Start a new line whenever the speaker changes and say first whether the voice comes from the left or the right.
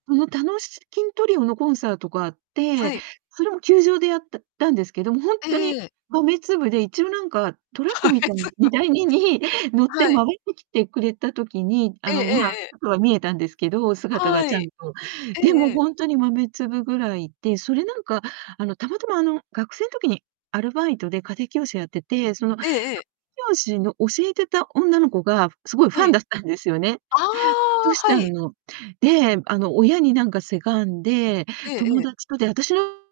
right: その、たのきんトリオのコンサートがあっ
left: は
right: て、
left: い。
right: それも球場でやっただんですけど、も、ほん
left: え
right: とに
left: えええ。
right: 豆粒で、一応なんかトラッ
left: 豆
right: クみたいに、荷
left: 粒。
right: 台にに乗っ
left: は
right: て回
left: い。
right: ってきてくれた時に、あ
left: ええ
right: の、
left: ええ
right: まあ、
left: ええ。
right: ちょっとは見えたんですけど、姿が
left: は
right: ち
left: い。
right: ゃんと。
left: ええ
right: で
left: え
right: も、
left: え。
right: ほんとに豆粒ぐらいで、それ、なんか、あの、たまたま、あの、学生ん時にアルバイトで家庭教師をやってて、その、家庭
left: ええええ。
right: 教師の教えてた女の子が凄いフ
left: は
right: ァン
left: い。
right: だったんですよね、
left: あ
right: ト
left: あ、
right: シちゃ
left: はい。
right: んの。で、あの、親になんかせがんで、
left: えええ
right: 友
left: え。
right: 達と、で、私の